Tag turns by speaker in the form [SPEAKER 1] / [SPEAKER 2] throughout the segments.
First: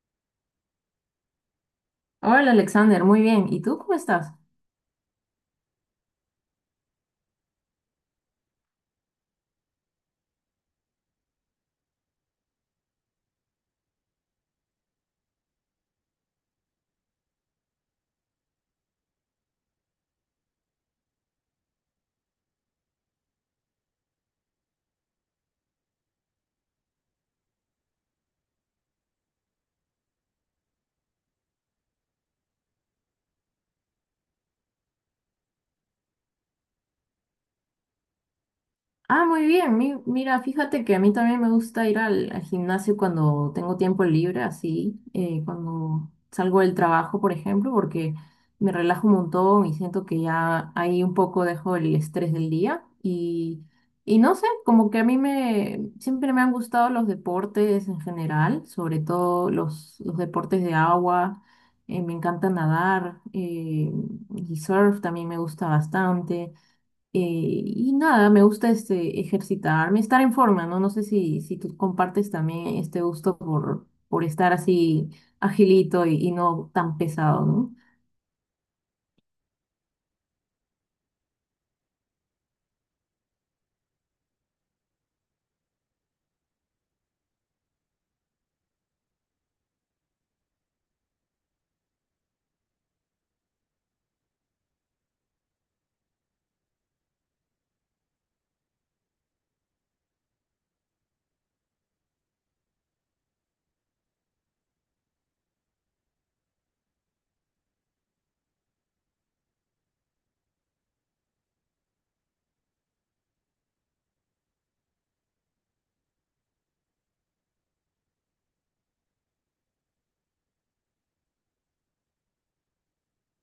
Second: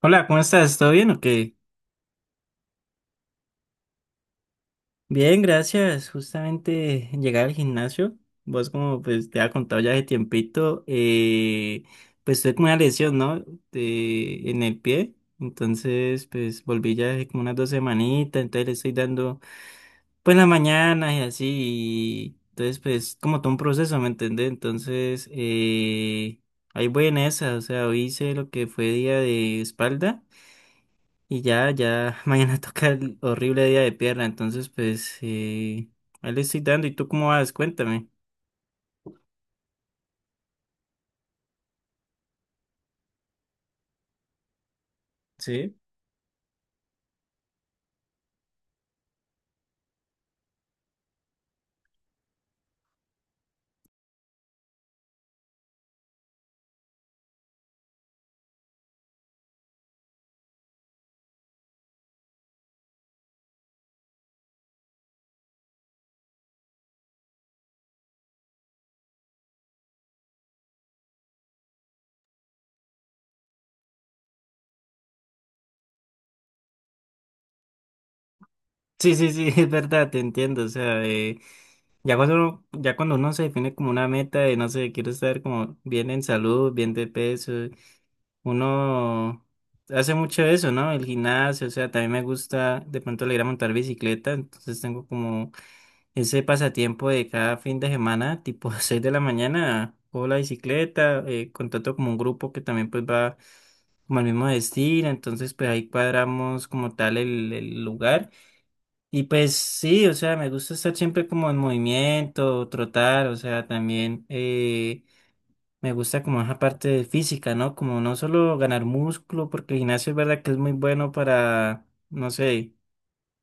[SPEAKER 1] Hola, ¿cómo estás? ¿Todo bien o qué?
[SPEAKER 2] Hola Alexander, muy bien. ¿Y tú cómo estás?
[SPEAKER 1] Bien, gracias. Justamente llegué al gimnasio. Vos como pues te había contado ya de tiempito, pues tuve como una lesión, ¿no? En el pie. Entonces pues volví ya hace como unas dos semanitas. Entonces le estoy dando pues la mañana y así. Y entonces pues como todo un proceso, ¿me entendés? Entonces ahí voy en esa. O sea, hoy hice lo que fue día de espalda. Y ya, ya, mañana toca el horrible día de pierna, entonces pues ahí le estoy dando. ¿Y tú cómo vas? Cuéntame.
[SPEAKER 2] Ah, muy bien. Mira, fíjate que a mí también me gusta ir al gimnasio cuando tengo tiempo libre, así,
[SPEAKER 1] Sí,
[SPEAKER 2] cuando salgo del trabajo, por ejemplo, porque me relajo un montón y siento que ya ahí un poco dejo el estrés del día. Y no sé, como que a mí siempre me han gustado los deportes en general, sobre todo los deportes de agua. Me encanta nadar, y surf también me gusta bastante. Eh, y nada, me gusta este ejercitarme, estar en forma, ¿no? No sé si tú compartes también este gusto por estar así agilito y no tan pesado, ¿no?
[SPEAKER 1] sí, sí, sí, es verdad, te entiendo. O sea, ya cuando uno se define como una meta de, no sé, quiero estar como bien en salud, bien de peso, uno hace mucho eso, ¿no? El gimnasio, o sea, también me gusta, de pronto le ir a montar bicicleta, entonces tengo como ese pasatiempo de cada fin de semana, tipo 6 de la mañana, o la bicicleta, contrato como un grupo que también pues va como al mismo destino, entonces pues ahí cuadramos como tal el lugar. Y pues sí, o sea, me gusta estar siempre como en movimiento, trotar, o sea, también me gusta como esa parte de física, ¿no? Como no solo ganar músculo, porque el gimnasio es verdad que es muy bueno para, no sé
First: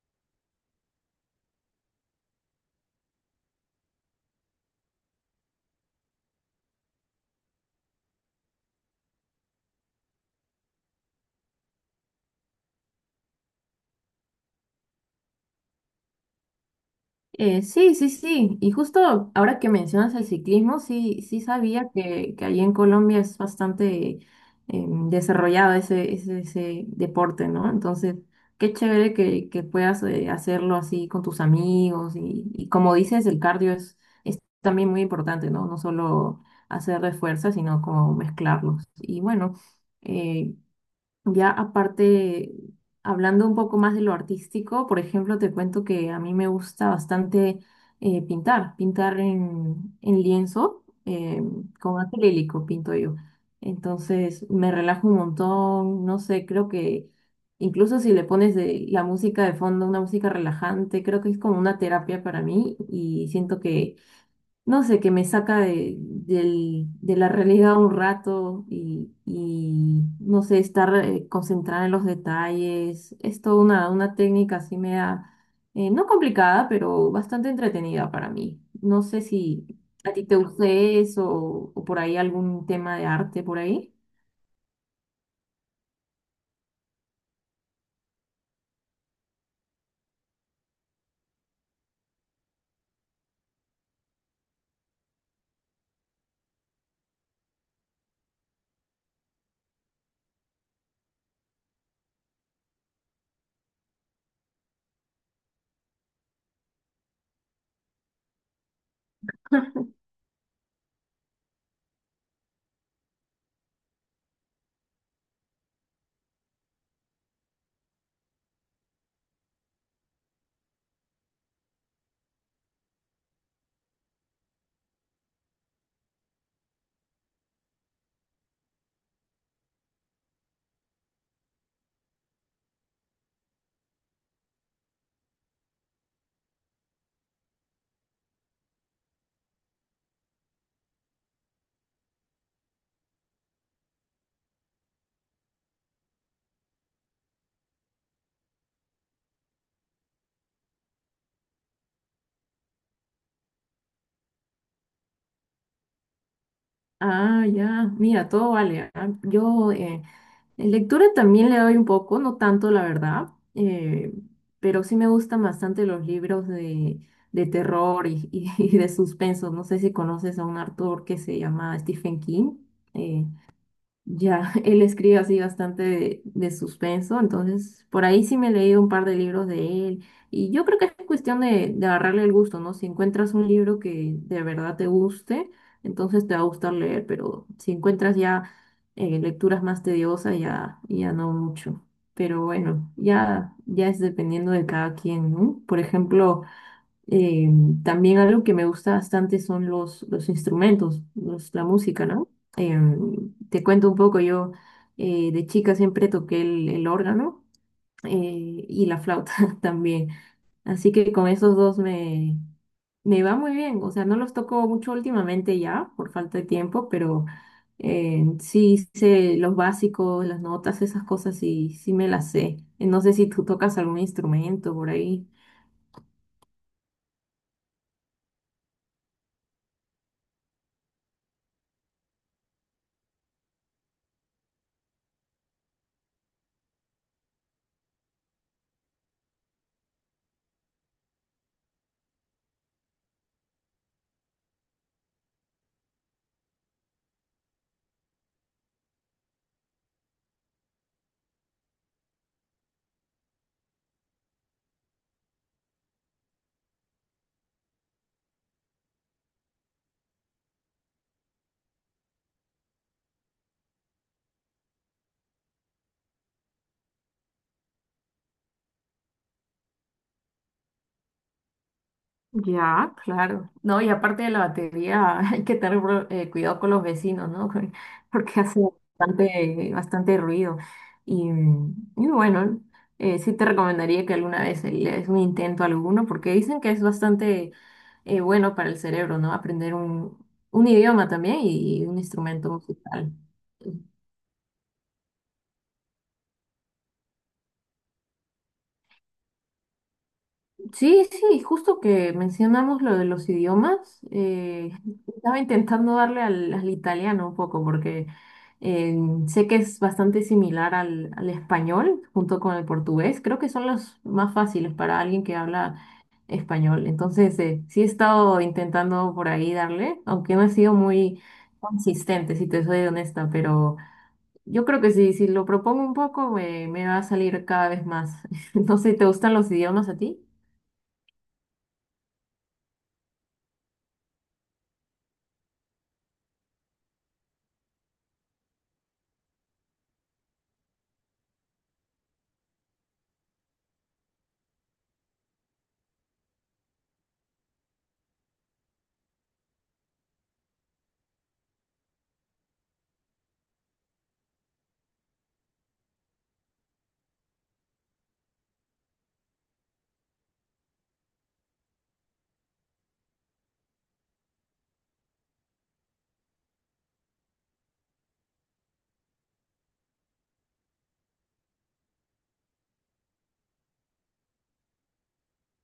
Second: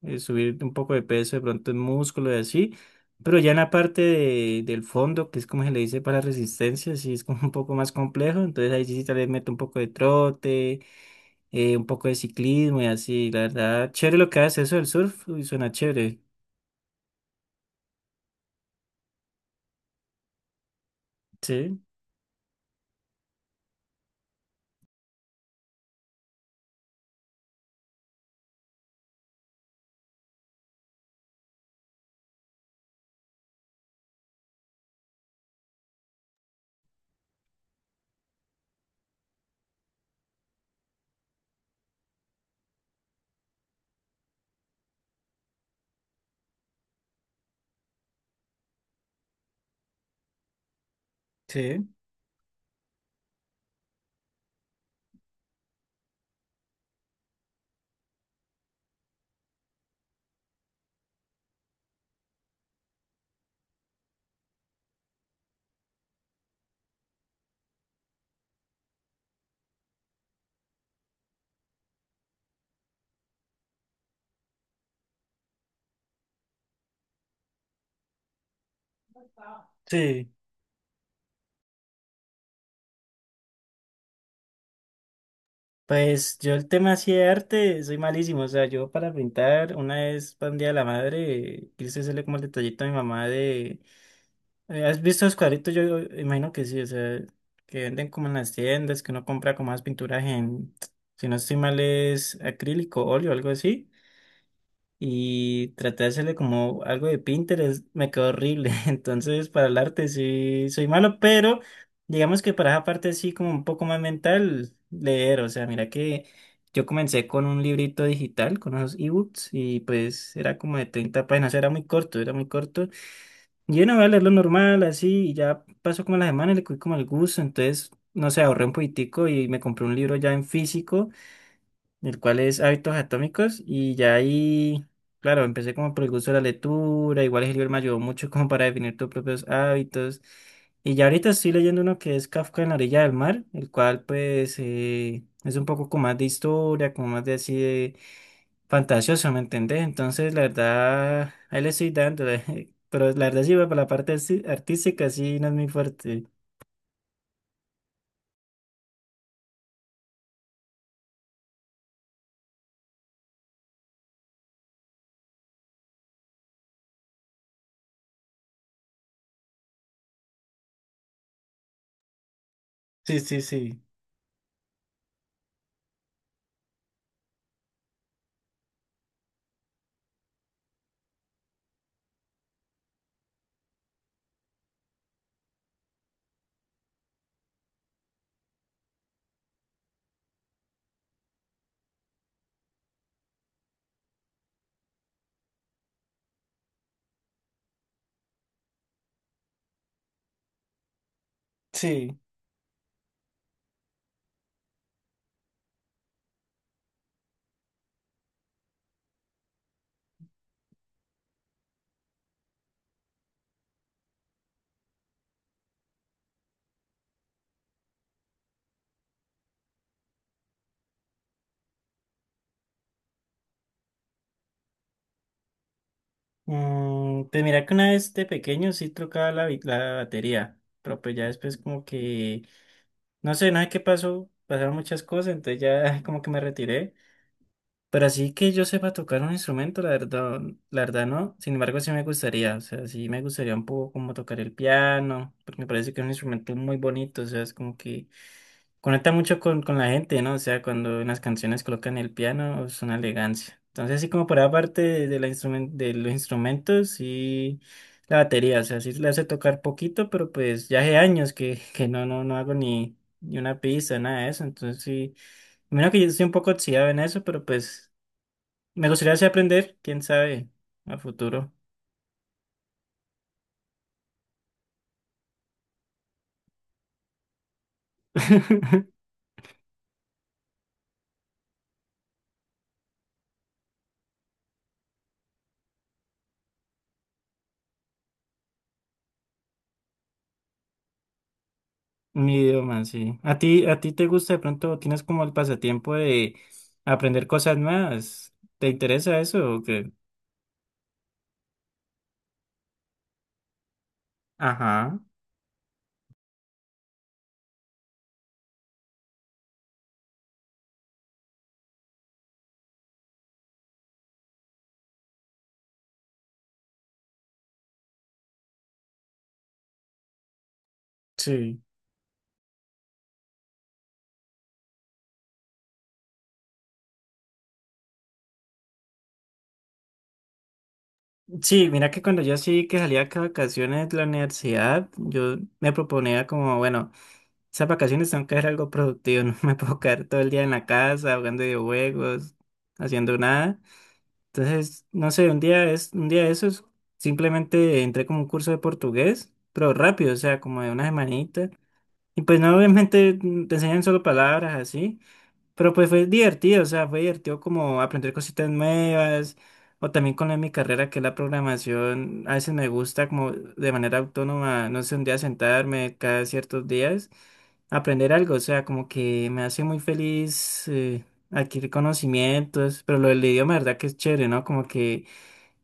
[SPEAKER 1] subir un poco de peso, de pronto en músculo y así, pero ya en la parte del fondo, que es como se le dice para resistencia, sí es como un poco más complejo, entonces ahí sí tal vez meto un poco de trote, un poco de ciclismo y así, la verdad, chévere lo que hace eso del surf, uy, suena chévere,
[SPEAKER 2] Sí, sí, sí. Y justo ahora que mencionas el ciclismo, sí, sí
[SPEAKER 1] sí,
[SPEAKER 2] sabía que allí en Colombia es bastante desarrollado ese deporte, ¿no? Entonces, qué chévere que puedas, hacerlo así con tus amigos. Y como dices, el cardio es también muy importante, ¿no? No solo hacer de fuerza, sino como mezclarlos. Y bueno, eh, ya aparte, hablando un poco más de lo artístico, por ejemplo, te cuento que a mí me gusta bastante, pintar, pintar en lienzo,
[SPEAKER 1] sí,
[SPEAKER 2] con acrílico pinto yo. Entonces me relajo un montón, no sé, creo que incluso si le pones la música de fondo, una música relajante, creo que es como una terapia para mí y siento que, no sé, que me saca de la realidad un rato y, no sé, estar concentrada en los detalles. Es toda una técnica, así me da, no complicada, pero bastante entretenida para mí. No sé si a ti
[SPEAKER 1] sí.
[SPEAKER 2] te guste eso, o por ahí algún tema de arte por ahí.
[SPEAKER 1] Pues yo el tema así de arte soy malísimo, o sea, yo para pintar una vez para un día de la madre quise hacerle como el detallito a mi mamá de ¿Has visto los cuadritos? Yo imagino que sí, o sea, que venden como en las tiendas, que uno compra como más pinturas en, si no estoy mal, es acrílico, óleo, algo así, y traté de hacerle como algo de Pinterest, me quedó horrible, entonces para el arte sí soy malo, pero digamos que para esa parte así como un poco más mental, leer, o sea, mira que yo comencé con un librito digital, con unos ebooks, y pues era como de 30 páginas, era muy corto, era muy corto. Yo no voy a leerlo normal, así, y ya pasó como la semana y le cogí como el gusto, entonces, no sé, ahorré un poquitico y me compré un libro ya en físico, el cual es Hábitos Atómicos, y ya ahí, claro, empecé como por el gusto de la lectura, igual el libro me ayudó mucho como para definir tus propios hábitos, y ya ahorita estoy leyendo uno que es Kafka en la orilla del mar, el cual pues es un poco como más de historia, como más de así de fantasioso, ¿me entendés? Entonces, la verdad, ahí le estoy dando, pero la verdad sí, para la parte artística sí no es muy fuerte.
[SPEAKER 2] Ah, ya, mira, todo vale. Ah. Yo, en lectura también le doy un poco, no tanto la verdad, eh, pero sí me gustan bastante los libros de terror y de suspenso. No sé si conoces a un autor que se llama Stephen King.
[SPEAKER 1] Sí,
[SPEAKER 2] eh,
[SPEAKER 1] sí, sí,
[SPEAKER 2] ya, él escribe así bastante de suspenso, entonces por ahí sí me he leído un par de libros de él y yo creo que es cuestión de agarrarle el gusto, ¿no? Si encuentras un libro que de verdad te guste, entonces te va a gustar leer, pero si encuentras ya, lecturas más tediosas, ya, ya no mucho. Pero bueno, ya, ya es dependiendo de cada quien, ¿no? Por ejemplo... Eh, También algo que me gusta bastante son los instrumentos, la música,
[SPEAKER 1] sí.
[SPEAKER 2] ¿no? Te cuento un poco, yo, de chica siempre toqué el órgano, y la flauta también, así que con esos dos me va muy bien, o sea, no los toco mucho últimamente ya por falta de tiempo, pero, sí sé los básicos, las notas, esas cosas, sí, sí me las sé. No sé si tú tocas algún instrumento por ahí.
[SPEAKER 1] Mm, pues mira que una vez de pequeño sí tocaba la batería, pero pues ya después como que, no sé, nada qué pasó, pasaron muchas cosas, entonces ya como que me retiré. Pero así que yo sepa tocar un instrumento, la verdad no, sin embargo sí me gustaría, o sea, sí me gustaría un poco como tocar el piano, porque me parece que es un instrumento muy bonito, o sea, es como que conecta mucho con la gente, ¿no? O sea, cuando en las canciones colocan el piano, es una elegancia. Entonces, así como por aparte de los instrumentos y la batería, o sea, sí le hace tocar poquito, pero pues ya hace años que, que no, no, no hago ni una pista, nada de eso. Entonces, sí, menos que yo estoy un poco oxidado en eso, pero pues me gustaría así aprender, quién sabe, a futuro.
[SPEAKER 2] Ya, claro. No, y aparte de la batería, hay que tener cuidado con los vecinos, ¿no? Porque hace bastante, bastante ruido. Y, y bueno, sí te recomendaría que alguna vez le des un intento a alguno, porque dicen que es bastante, bueno para el cerebro, ¿no? Aprender un idioma también y un
[SPEAKER 1] Mi
[SPEAKER 2] instrumento
[SPEAKER 1] idioma,
[SPEAKER 2] musical.
[SPEAKER 1] sí. ¿A ti te gusta de pronto, tienes como el pasatiempo de aprender cosas nuevas? ¿Te interesa eso o qué?
[SPEAKER 2] Sí, sí, justo que mencionamos lo de los idiomas,
[SPEAKER 1] Ajá,
[SPEAKER 2] estaba intentando darle al italiano un poco porque, eh, sé que es bastante similar al español junto con el portugués, creo que son los más fáciles para alguien que habla español, entonces, sí he estado intentando por ahí darle, aunque no he sido muy
[SPEAKER 1] sí.
[SPEAKER 2] consistente, si te soy honesta, pero yo creo que sí, si lo propongo un poco me va a salir cada vez más. No sé, ¿te gustan los idiomas a ti?
[SPEAKER 1] Sí, mira que cuando yo sí que salía acá a vacaciones de la universidad, yo me proponía como, bueno, esas vacaciones tengo que hacer algo productivo, no me puedo quedar todo el día en la casa jugando videojuegos, haciendo nada. Entonces, no sé, un día de esos, simplemente entré como un curso de portugués, pero rápido, o sea, como de una semanita. Y pues no, obviamente te enseñan solo palabras así, pero pues fue divertido, o sea, fue divertido como aprender cositas nuevas, o también con lo de mi carrera que es la programación, a veces me gusta como de manera autónoma, no sé, un día sentarme cada ciertos días, aprender algo, o sea, como que me hace muy feliz adquirir conocimientos, pero lo del idioma, verdad que es chévere, ¿no? Como que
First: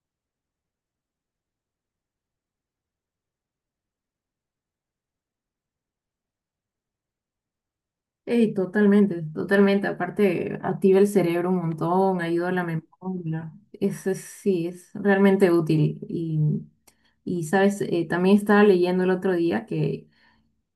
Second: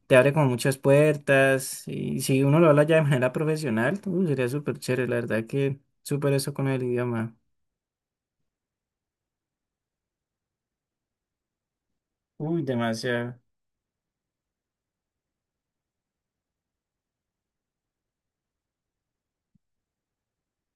[SPEAKER 1] te abre como muchas puertas y si uno lo habla ya de manera profesional, sería súper chévere, la verdad que súper eso con el idioma.
[SPEAKER 2] Ey, totalmente, totalmente. Aparte, activa el cerebro un montón, ayuda a
[SPEAKER 1] Uy,
[SPEAKER 2] la
[SPEAKER 1] demasiado.
[SPEAKER 2] memoria. Eso sí, es realmente útil. Y sabes, también estaba leyendo el otro día que,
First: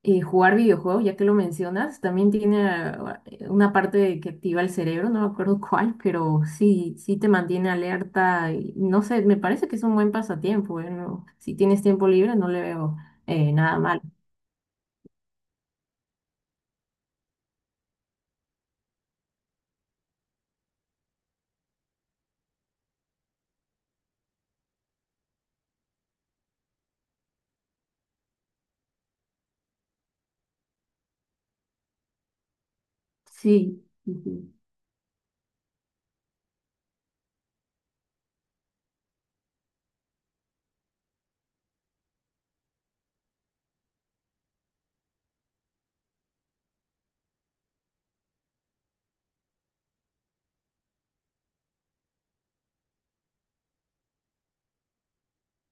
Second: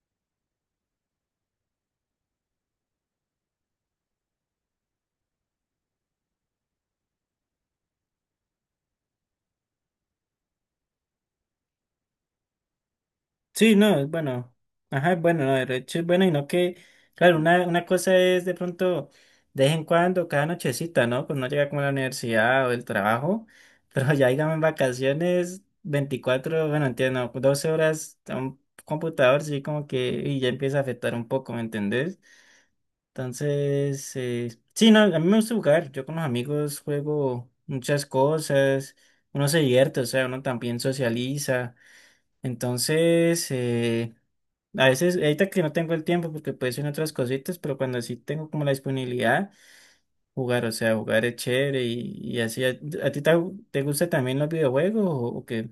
[SPEAKER 2] jugar videojuegos, ya que lo mencionas, también tiene, una parte que activa el cerebro, no me acuerdo cuál, pero sí, sí te mantiene alerta. Y no sé, me parece que es un buen pasatiempo, ¿eh? No, si tienes tiempo libre, no le veo,
[SPEAKER 1] Sí,
[SPEAKER 2] nada
[SPEAKER 1] no,
[SPEAKER 2] mal.
[SPEAKER 1] es bueno. Ajá, es bueno, no, de hecho es bueno y no que, claro, una cosa es de pronto de vez en cuando, cada nochecita, ¿no? Pues no llega como a la universidad o el trabajo, pero ya digamos en vacaciones, 24, bueno, entiendo, 12 horas a un computador, sí, como que y ya empieza a afectar un poco, ¿me entendés?
[SPEAKER 2] Sí.
[SPEAKER 1] Entonces, sí, no, a mí me gusta jugar. Yo con los amigos juego muchas cosas. Uno se divierte, o sea, uno también socializa. Entonces, a veces, ahorita que no tengo el tiempo porque puedo hacer otras cositas, pero cuando sí tengo como la disponibilidad, jugar, o sea, jugar es chévere y así. ¿A ti te gusta también los videojuegos o qué?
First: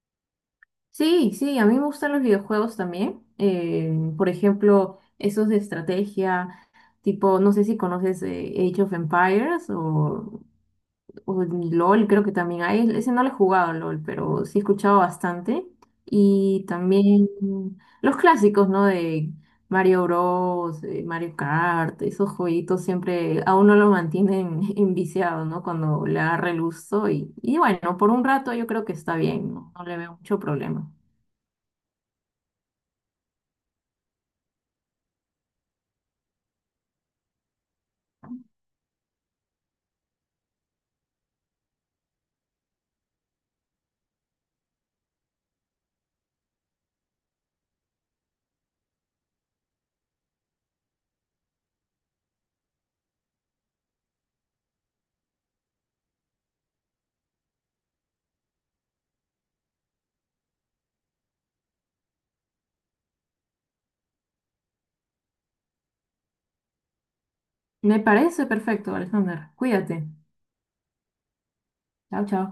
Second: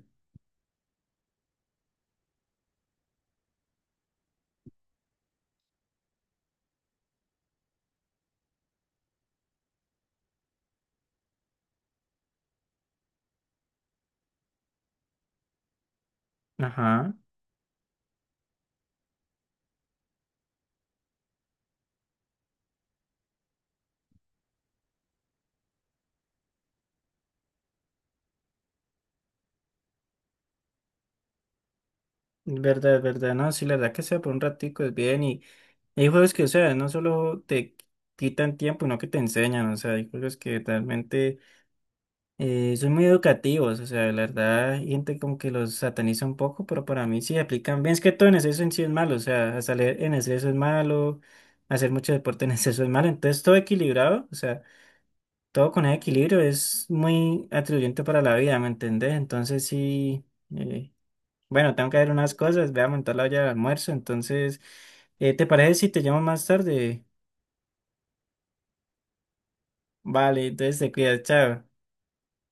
[SPEAKER 2] Sí, sí, a mí me gustan los videojuegos también. Por ejemplo, esos de estrategia, tipo, no sé si conoces, Age of Empires o LOL, creo que también hay. Ese no lo he jugado, LOL, pero sí he escuchado bastante. Y
[SPEAKER 1] Ajá.
[SPEAKER 2] también, los clásicos, ¿no? De Mario Bros, Mario Kart, esos jueguitos siempre a uno lo mantienen enviciado, ¿no? Cuando le agarra el gusto. Y bueno, por un rato yo creo que está bien, no, no le veo mucho problema.
[SPEAKER 1] Verdad, verdad, no, sí, la verdad que sea por un ratico es bien y hay juegos que, o sea, no solo te quitan tiempo, sino que te enseñan, o sea, hay juegos que realmente son muy educativos, o sea, la verdad, hay gente como que los sataniza un poco, pero para mí sí aplican bien, es que todo en exceso en sí es malo, o sea, hasta leer en exceso es malo, hacer mucho deporte en exceso es malo, entonces todo equilibrado, o sea, todo con ese equilibrio es muy atribuyente para la vida, ¿me entendés? Entonces sí. eh, bueno, tengo que ver unas cosas, voy a montar la olla de almuerzo, entonces, ¿te parece si te llamo más tarde?
[SPEAKER 2] Me parece perfecto, Alexander. Cuídate.
[SPEAKER 1] Vale, entonces te cuidas, chao.
[SPEAKER 2] Chao, chao.